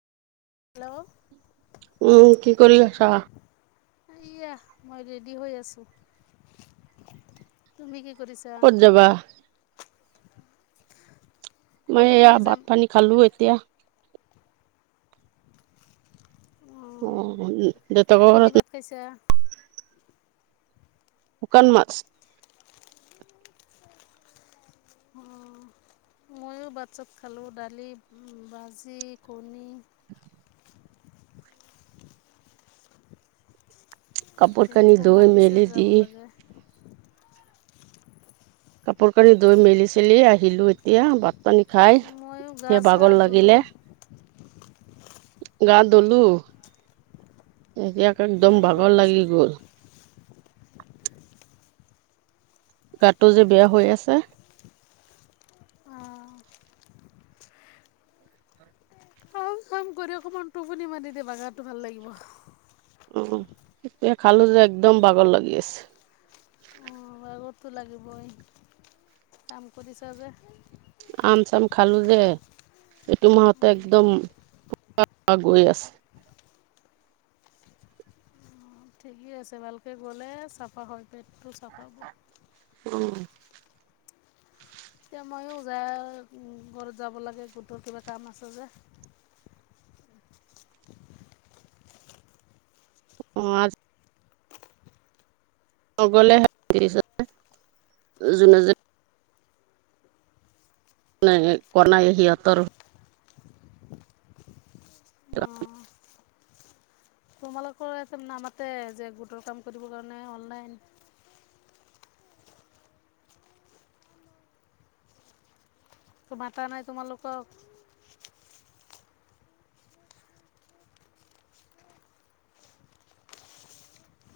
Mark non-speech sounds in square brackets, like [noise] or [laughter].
Hello. উম, কি কৰি আছ? এইয়া মই ৰেডি হৈ আছোঁ, তুমি কি কৰিছা? ক'ত যাবা ক'ত মই এইয়া, টোপনি ভাত যাম পানী খালো এতিয়া। অঁ অ', দেউতাকৰ ঘৰত [inaudible] শুকান মাছ। অঁ। মইয়ো ভাত-চাত খালোঁ, দালি, ভাজি, কণী কাপোৰ এতিয়া কানি খু ধুই মাতিছে মেলি যাব দি লাগে কাপোৰ কানি ধুই মেলি-চেলি আহিলো এতিয়া, ভাত পানী খাই, ময়ো গা এতিয়া চা বাগৰ ধুলোঁ লাগিলে। গা দুলো, এতিয়া একদম ময়ো গা বাগৰ লাগি ধুইছিলোঁ গ'ল। গাটো যে বেয়া হৈ আছে। অঁ কাম কৰি অকমান টোপুনি মাৰি দে, বাগাৰটো ভাল লাগিব। উম এতিয়া খালো যে, একদম বাগৰ লাগি আছে। বাগৰটো লাগিবই, কাম কৰিছা যে। আম চাম খালো যে এইটো মাহতে একদম গৈ আছে। ঠিকেই আছে ভালকে গ'লে চাফা হয় পেটটো চাফা হ'ব। উম এতিয়া ময়ো যাই ঘৰত যাব লাগে গোটৰ কিবা কাম আছে যে। অ আজ অ গলে [unintelligible] যোনে যাই না না কৰ নাই সিহঁতৰ অঁ [unintelligible] তোমালোকৰ এতে নামাতে যে গোটৰ কাম কৰিবৰ কাৰণে অনলাইন কো মাতা নাই তোমালোকক